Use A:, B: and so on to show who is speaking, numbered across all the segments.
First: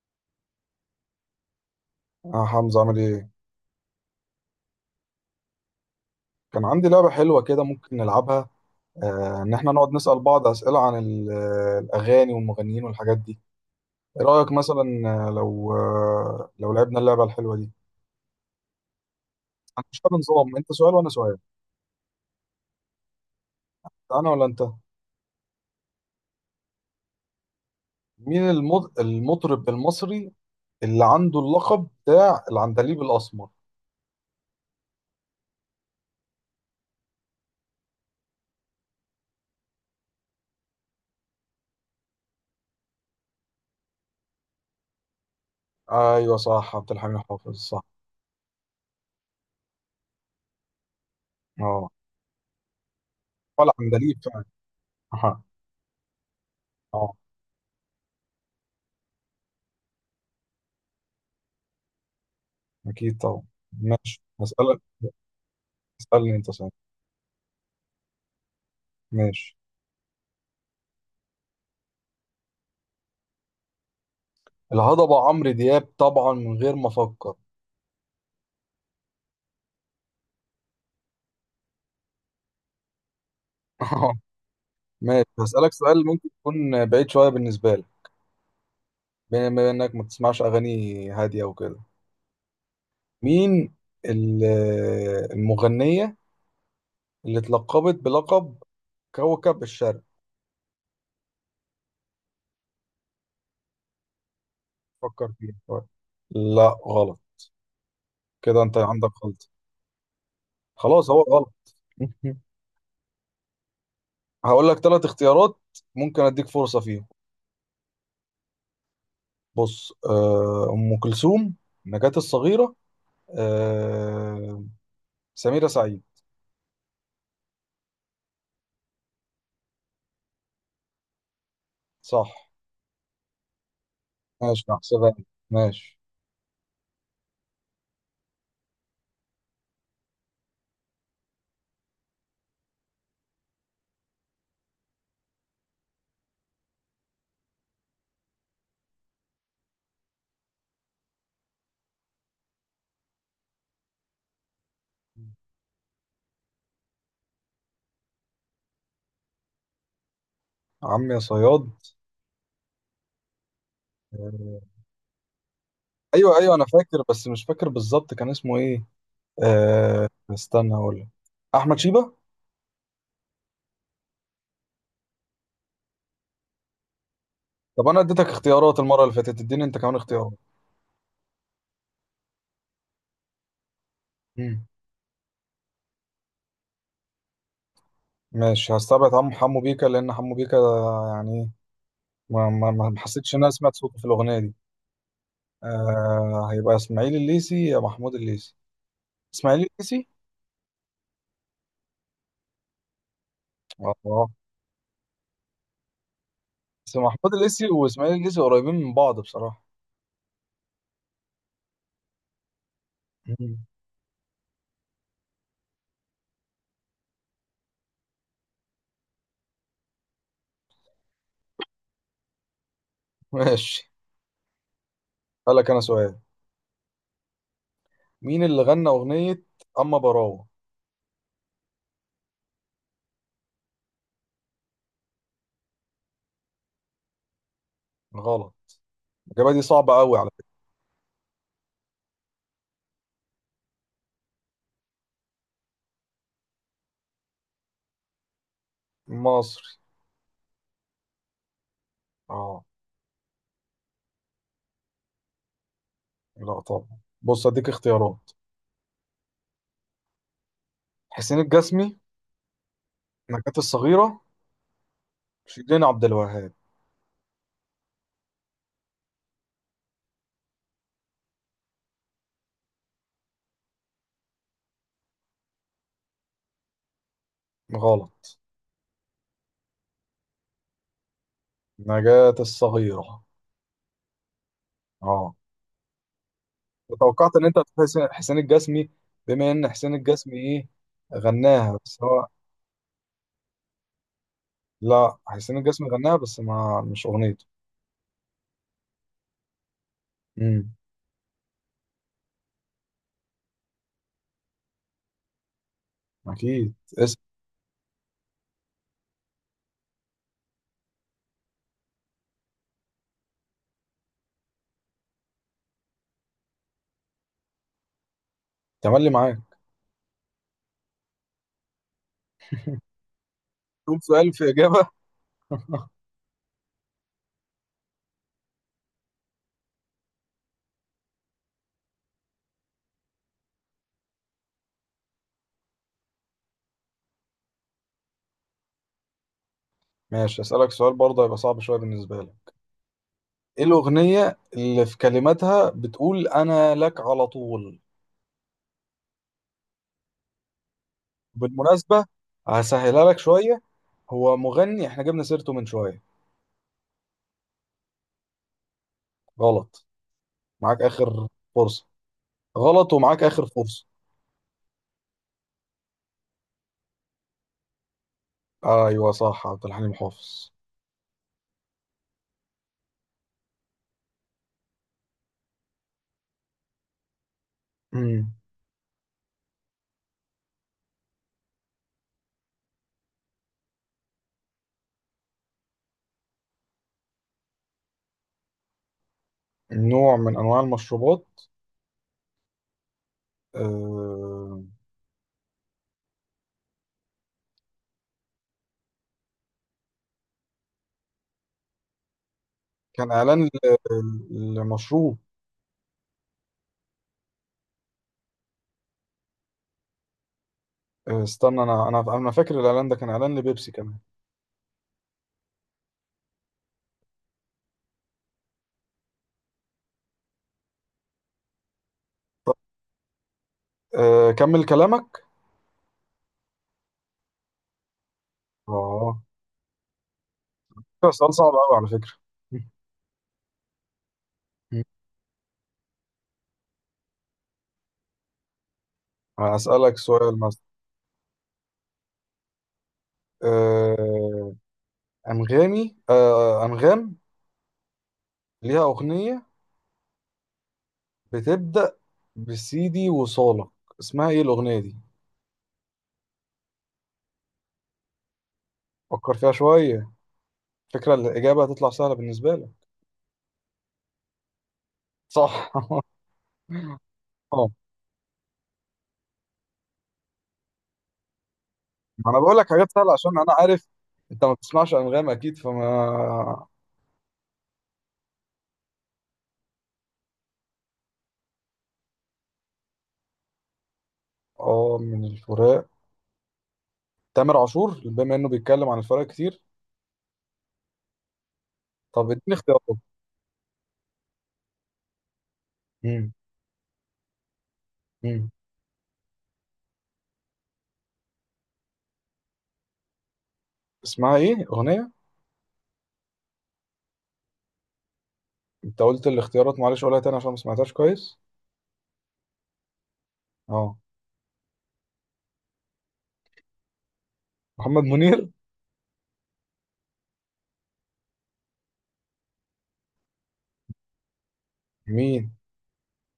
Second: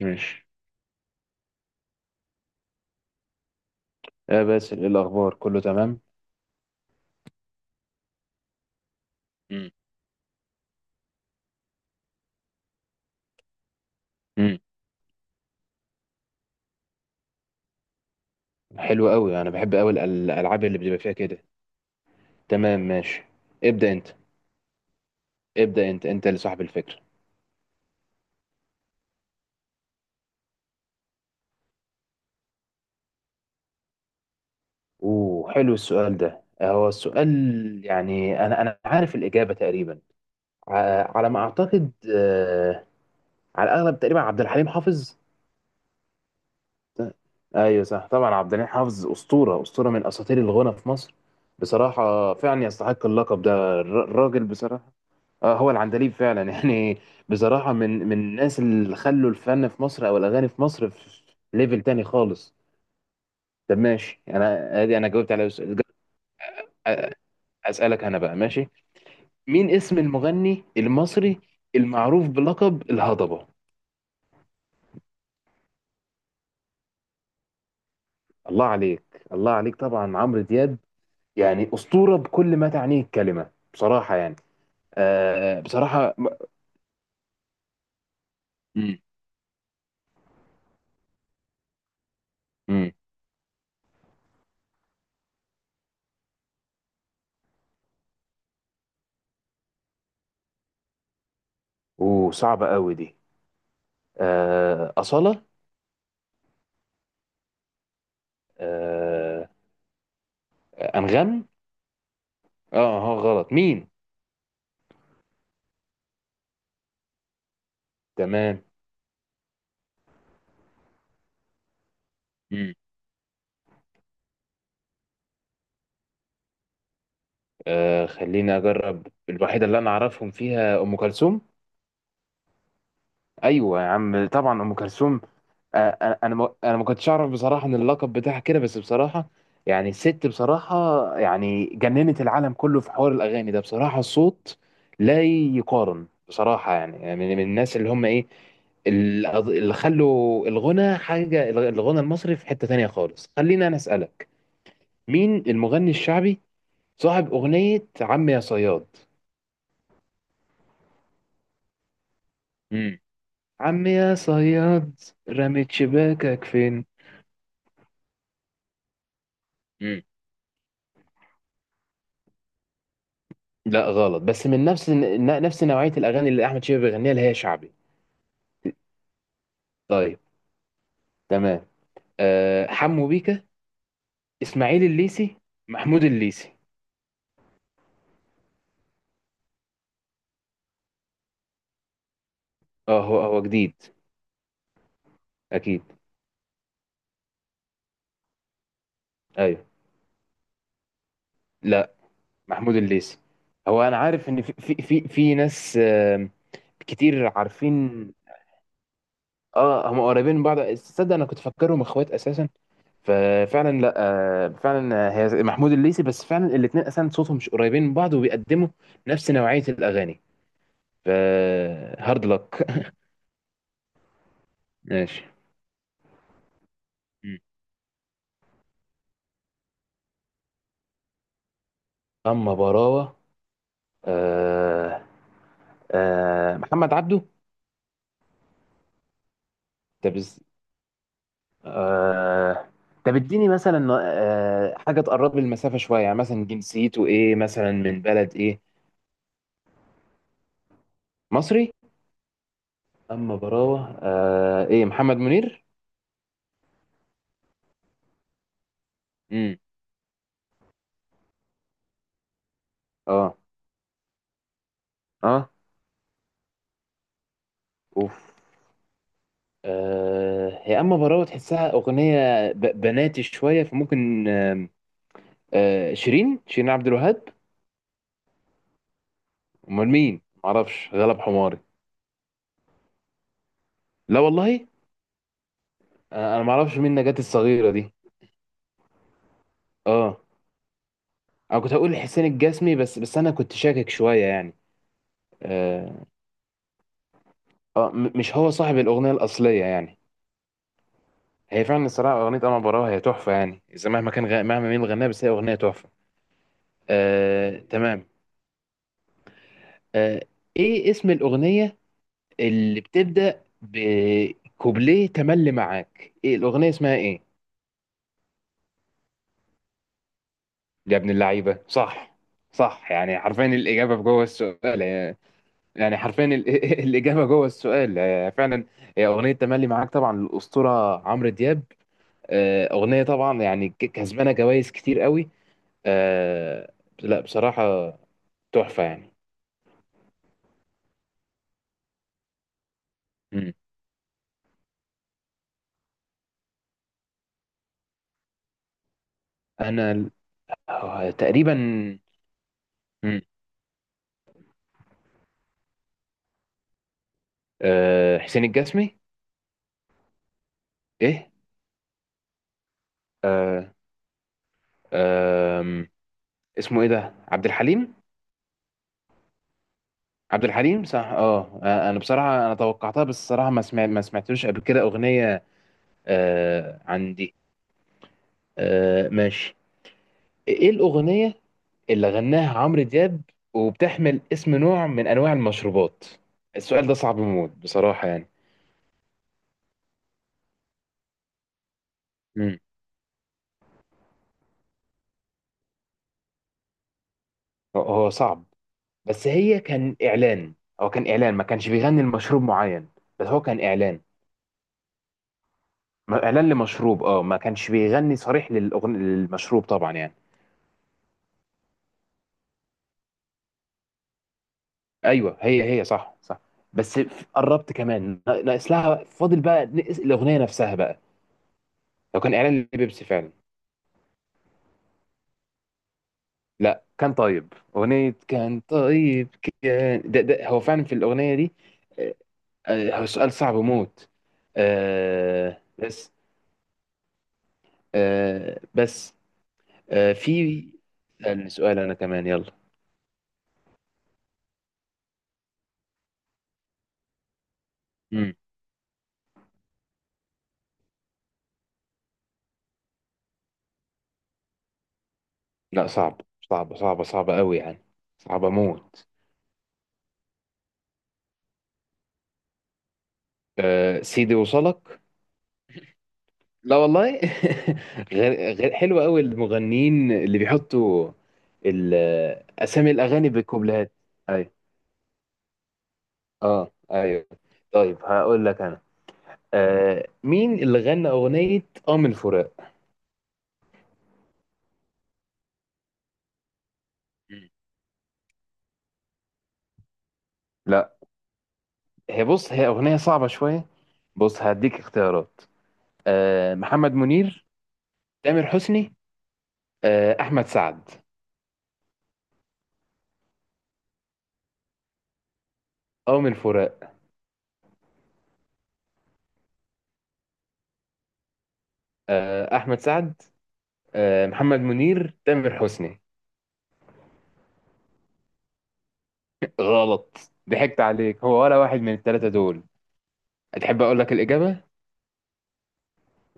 A: ماشي.
B: اه، حمزة عامل ايه؟
A: يا باسل ايه الاخبار كله تمام؟
B: كان عندي لعبة حلوة كده، ممكن نلعبها. ان
A: مم.
B: احنا نقعد نسأل بعض أسئلة عن الأغاني والمغنيين والحاجات دي. ايه رأيك
A: امم
B: مثلا؟ لو لعبنا اللعبة الحلوة دي.
A: حلو قوي، انا بحب قوي
B: مش نظام
A: الالعاب
B: انت
A: اللي
B: سؤال
A: بتبقى
B: وانا
A: فيها
B: سؤال؟
A: كده. تمام ماشي. ابدا انت.
B: انا ولا انت؟
A: ابدا انت، انت اللي صاحب الفكره.
B: مين المطرب المصري اللي عنده اللقب بتاع العندليب الأسمر؟
A: اوه حلو السؤال ده، هو السؤال. يعني انا عارف الاجابه تقريبا، على ما اعتقد، على الاغلب تقريبا عبد الحليم حافظ.
B: ايوه صح، عبد الحميد حافظ، صح.
A: ايوه صح طبعا، عبد الحليم حافظ اسطوره، اسطوره من اساطير الغنى في مصر.
B: اه،
A: بصراحه فعلا يستحق اللقب
B: ولا
A: ده
B: عندليب فعلا.
A: الراجل بصراحه.
B: اه.
A: اه هو العندليب فعلا يعني.
B: آه،
A: بصراحة من الناس اللي خلوا الفن في مصر او الاغاني في مصر في ليفل تاني خالص.
B: اكيد طبعا.
A: طب ماشي
B: ماشي هسألك.
A: انا ادي، انا جاوبت على سؤال.
B: اسألني انت سؤال.
A: أ- اسألك انا بقى، ماشي.
B: ماشي.
A: مين اسم المغني المصري المعروف بلقب الهضبة؟
B: الهضبة عمرو دياب طبعا، من غير ما أفكر.
A: الله عليك، الله عليك، طبعا عمرو دياب. يعني أسطورة بكل ما تعنيه الكلمة بصراحة يعني.
B: ماشي
A: آه
B: هسألك سؤال
A: بصراحة.
B: ممكن يكون بعيد شوية بالنسبة لك.
A: امم
B: بما إنك ما بتسمعش أغاني هادية وكده،
A: امم
B: مين ال- المغنية اللي اتلقبت بلقب كوكب الشرق؟
A: وصعبة قوي دي. آه
B: فكر
A: أصالة.
B: فيها شوية. لا غلط، كده أنت عندك
A: آه
B: غلط. خلاص هو
A: أنغام.
B: غلط.
A: اه. اه غلط مين؟
B: هقول لك ثلاث اختيارات، ممكن أديك فرصة فيهم.
A: تمام.
B: بص، أم كلثوم، نجاة الصغيرة،
A: مم.
B: آه، سميرة سعيد.
A: آه خليني اجرب الوحيده اللي انا اعرفهم فيها، ام كلثوم.
B: صح.
A: ايوه يا عم طبعا
B: ماشي
A: ام
B: هحسبها
A: كلثوم.
B: لك.
A: آه،
B: ماشي.
A: انا ما كنتش اعرف بصراحه ان اللقب بتاعها كده، بس بصراحه يعني الست بصراحه، يعني جننت العالم كله في حوار الاغاني ده بصراحه. الصوت لا يقارن بصراحه، يعني من الناس اللي هم ايه، اللي خلوا الغنى حاجة، الغنى المصري في حتة تانية خالص. خلينا أنا أسألك، مين المغني الشعبي صاحب أغنية عم يا صياد؟
B: عم يا صياد.
A: امم عم يا
B: آه،
A: صياد، رميت
B: ايوه
A: شباكك
B: ايوه، انا
A: فين؟
B: فاكر بس مش فاكر بالظبط كان اسمه ايه.
A: امم
B: استنى اقول لك. احمد شيبة.
A: لا غلط، بس من نفس نفس نوعية الأغاني اللي أحمد شيبة بيغنيها اللي هي شعبي.
B: طب انا اديتك اختيارات المره اللي فاتت، اديني انت كمان
A: طيب
B: اختيارات.
A: تمام. أه حمو بيكا،
B: مم.
A: إسماعيل الليسي، محمود الليسي.
B: ماشي هستبعد عم حمو بيكا، لان حمو بيكا يعني ما
A: اه هو
B: حسيتش ان
A: هو
B: انا سمعت
A: جديد
B: صوته في الاغنيه دي.
A: أكيد.
B: آه هيبقى اسماعيل الليسي يا محمود الليسي.
A: أيوه.
B: اسماعيل الليسي.
A: لا محمود الليسي. هو أنا
B: اه،
A: عارف إن في ناس
B: بس محمود
A: كتير
B: الليسي
A: عارفين.
B: واسماعيل الليسي قريبين من بعض بصراحه.
A: اه هم قريبين من بعض، تصدق انا كنت فاكرهم اخوات اساسا؟
B: مم.
A: ففعلا لا، فعلا. هي محمود الليثي، بس فعلا الاثنين اساسا صوتهم مش قريبين من بعض، وبيقدموا نفس نوعية الاغاني. ف هارد لك.
B: ماشي
A: ماشي.
B: هلك انا سؤال.
A: مم.
B: مين اللي غنى اغنية اما براوة؟
A: اما براوة. آه. آه محمد عبده.
B: غلط. الاجابة دي صعبة
A: طب
B: قوي على
A: إز-
B: فكرة.
A: آه طب اديني مثلا حاجة تقرب لي المسافة شوية، يعني مثلا جنسيته ايه، مثلا من بلد ايه؟
B: مصري.
A: مصري.
B: اه.
A: اما براوة، آه ايه، محمد منير.
B: لا طبعا. بص اديك اختيارات:
A: امم
B: حسين الجسمي،
A: اه.
B: نجاة الصغيرة،
A: اه.
B: شيرين عبد الوهاب.
A: اوف. آه هي اما براوة تحسها اغنيه بناتي شويه، فممكن، آه شيرين، شيرين عبد الوهاب.
B: غلط.
A: امال مين؟ معرفش، غلب حماري.
B: نجاة الصغيرة.
A: لا والله.
B: اه.
A: آه انا معرفش مين نجاة
B: توقعت ان انت
A: الصغيره
B: هتقول
A: دي.
B: حسين الجسمي، بما ان حسين
A: اه
B: الجسمي ايه
A: انا كنت
B: غناها،
A: هقول
B: بس
A: حسين
B: هو.
A: الجسمي، بس انا كنت شاكك شويه يعني.
B: لا حسين الجسمي
A: اه،
B: غناها بس ما، مش اغنيته.
A: آه مش هو صاحب الاغنيه الاصليه يعني.
B: امم.
A: هي فعلا الصراحه اغنيه اما براوة هي تحفه يعني، اذا مهما كان مهما مين اللي غناها، بس هي اغنيه تحفه.
B: اكيد اسم.
A: آه تمام. آه ايه اسم الاغنيه اللي بتبدأ بكوبليه تملي معاك؟ ايه الأغنية اسمها ايه؟
B: تملي معاك.
A: يا ابن اللعيبة صح، صح، يعني حرفيا الإجابة
B: تقول
A: في جوه
B: سؤال في
A: السؤال
B: اجابة.
A: يعني. يعني حرفيا الإجابة جوه السؤال يعني فعلا. هي أغنية تملي معاك طبعا للأسطورة عمرو دياب. آه، أغنية طبعا يعني كسبانة جوائز كتير قوي. آه، لا بصراحة تحفة يعني.
B: ماشي أسألك سؤال برضه هيبقى صعب شوية بالنسبة لك.
A: مم.
B: إيه الأغنية اللي في كلماتها بتقول أنا لك على طول؟
A: أنا ال- آه، تقريبا.
B: بالمناسبة، هسهلها لك
A: مم.
B: شوية، هو مغني إحنا جبنا سيرته من شوية.
A: آه، حسين الجسمي.
B: غلط. معاك آخر
A: ايه.
B: فرصة. غلط، ومعاك آخر
A: آه،
B: فرصة.
A: آم، اسمه ايه ده، عبد الحليم.
B: أيوه صح، عبد الحليم
A: عبد
B: حافظ.
A: الحليم صح، اه آه، انا بصراحه انا توقعتها، بس الصراحه ما سمعتلوش قبل كده اغنيه آه عندي.
B: مم.
A: آه ماشي. ايه الاغنيه اللي غناها عمرو دياب وبتحمل اسم نوع من انواع المشروبات؟ السؤال ده صعب موت بصراحه يعني.
B: نوع من أنواع المشروبات.
A: مم.
B: آه...
A: هو صعب، بس هي كان اعلان، هو كان اعلان، ما كانش بيغني المشروب معين.
B: كان
A: بس هو
B: إعلان
A: كان اعلان
B: لمشروب.
A: اعلان لمشروب، اه ما كانش بيغني صريح للمشروب طبعا يعني.
B: استنى، أنا فاكر الإعلان ده كان إعلان لبيبسي كمان.
A: ايوه هي صح صح. بس قربت كمان، ناقص لها فاضل بقى نقص الاغنيه نفسها بقى. لو كان اعلان لبيبسي فعلا.
B: آه... كمل كلامك.
A: لا كان طيب اغنيه، كان
B: آه،
A: طيب. كان ده هو فعلا في
B: ده سؤال
A: الاغنيه
B: صعب
A: دي.
B: قوي على فكرة.
A: آه، آه، هو سؤال صعب موت.
B: مم.
A: آه بس. آه بس.
B: هسألك
A: آه
B: سؤال مثلا.
A: في. سألني سؤال انا كمان، يلا.
B: آه، أنغام
A: مم.
B: ليها أغنية بتبدأ بسيدي وصالك، اسمها إيه الأغنية دي؟
A: لا صعب، صعب قوي يعني، صعب موت.
B: فكر فيها شوية، فكرة الإجابة هتطلع سهلة بالنسبة لك.
A: آه سيدي وصلك.
B: صح.
A: لا والله.
B: اه،
A: غير غير حلو قوي المغنيين اللي بيحطوا ال-
B: ما أنا بقول لك
A: اسامي
B: حاجات سهلة
A: الاغاني
B: عشان أنا عارف
A: بالكوبلهات.
B: أنت ما
A: ايوه.
B: بتسمعش أنغام أكيد، فما...
A: اه ايوه. طيب هقول لك انا، آه مين اللي غنى اغنيه اه من فراق؟
B: من الفراق.
A: مم.
B: تامر عاشور، بما إنه بيتكلم عن الفراق كتير.
A: لا. هي
B: طب إديني
A: بص هي اغنيه
B: اختيارات.
A: صعبه شويه. بص هديك اختيارات.
B: مم.
A: آه محمد منير، تامر
B: مم.
A: حسني، آه احمد سعد.
B: اسمها إيه أغنية؟
A: اه من فراق.
B: انت قلت الاختيارات، معلش قولها تاني عشان ما سمعتهاش كويس.
A: آه احمد سعد،
B: اه
A: آه محمد منير، تامر حسني.
B: محمد منير.
A: غلط، ضحكت عليك، هو ولا واحد من الثلاثة دول. هتحب أقول لك الإجابة؟
B: مين؟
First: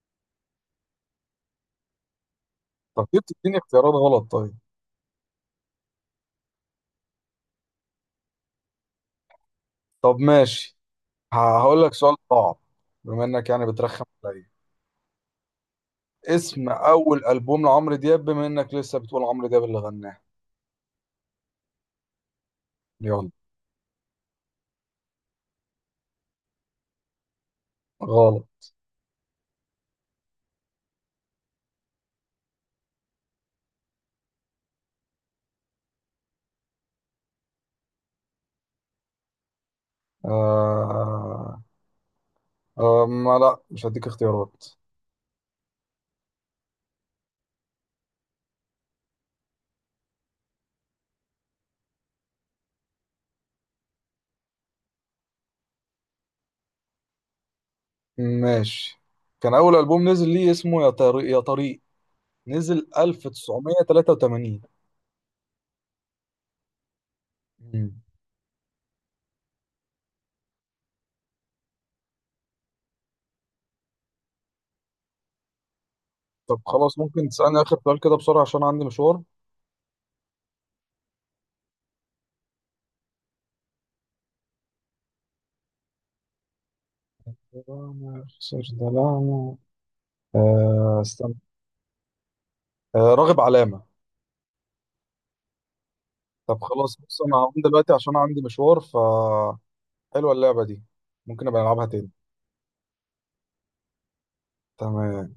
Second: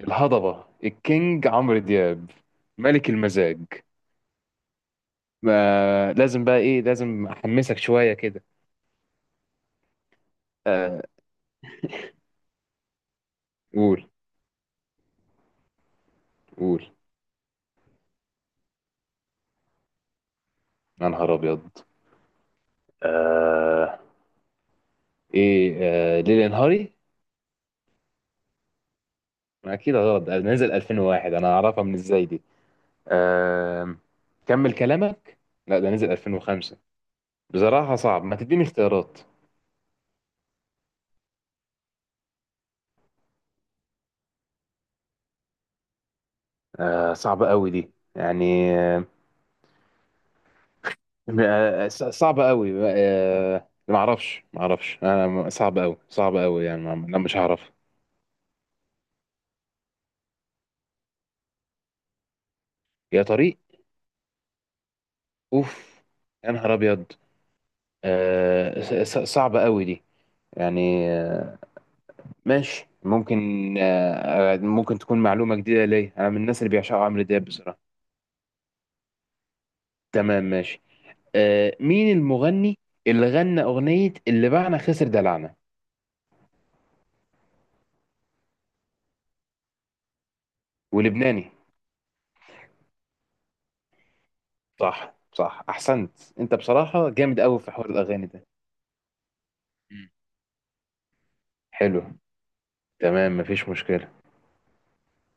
A: الهضبة الكينج عمرو دياب،
B: طب
A: ملك
B: ليه بتديني
A: المزاج.
B: اختيارات غلط طيب؟
A: ما لازم بقى، إيه لازم أحمسك شوية كده.
B: طب ماشي.
A: آه
B: هقول لك سؤال صعب، بما انك يعني بترخم
A: قول.
B: عليا. اسم
A: قول.
B: اول البوم لعمرو دياب، بما انك لسه بتقول عمرو دياب اللي غناه.
A: يا نهار أبيض.
B: يلا.
A: آه إيه، آه ليلي نهاري؟
B: غلط.
A: ما أكيد غلط، ده نزل 2001، أنا أعرفها من إزاي دي. آه كمل كلامك؟ لا ده نزل 2005. بصراحة صعب، ما تديني اختيارات.
B: آه... آه... ما لا، مش هديك اختيارات.
A: آه صعبة قوي دي يعني، آه، آه، صعبة قوي، آه، ما اعرفش انا صعب قوي، صعب قوي يعني، انا مش هعرف.
B: ماشي. كان اول البوم نزل ليه اسمه يا طريق يا طريق، نزل
A: يا طريق.
B: 1983.
A: اوف. يا نهار ابيض.
B: مم.
A: آه، صعبة قوي دي يعني، آه، ماشي ممكن، آه، آه، ممكن تكون معلومة جديدة ليا، انا من الناس
B: طب
A: اللي
B: خلاص
A: بيعشقوا عمرو
B: ممكن
A: دياب
B: تسألني آخر
A: بصراحة.
B: سؤال كده بسرعة عشان عندي مشوار.
A: تمام ماشي. آه، مين المغني اللي غنى اغنية اللي باعنا خسر دلعنا؟
B: دلعنا خسر دلعنا. آه استنى.
A: ولبناني.
B: آه راغب علامة.
A: صح صح احسنت. انت
B: طب خلاص،
A: بصراحة
B: بص أنا
A: جامد
B: هقوم
A: قوي في حوار
B: دلوقتي عشان
A: الاغاني
B: عندي
A: ده.
B: مشوار، ف
A: مم.
B: حلوة اللعبة دي، ممكن أبقى ألعبها
A: حلو.
B: تاني.
A: تمام مفيش مشكلة.
B: تمام.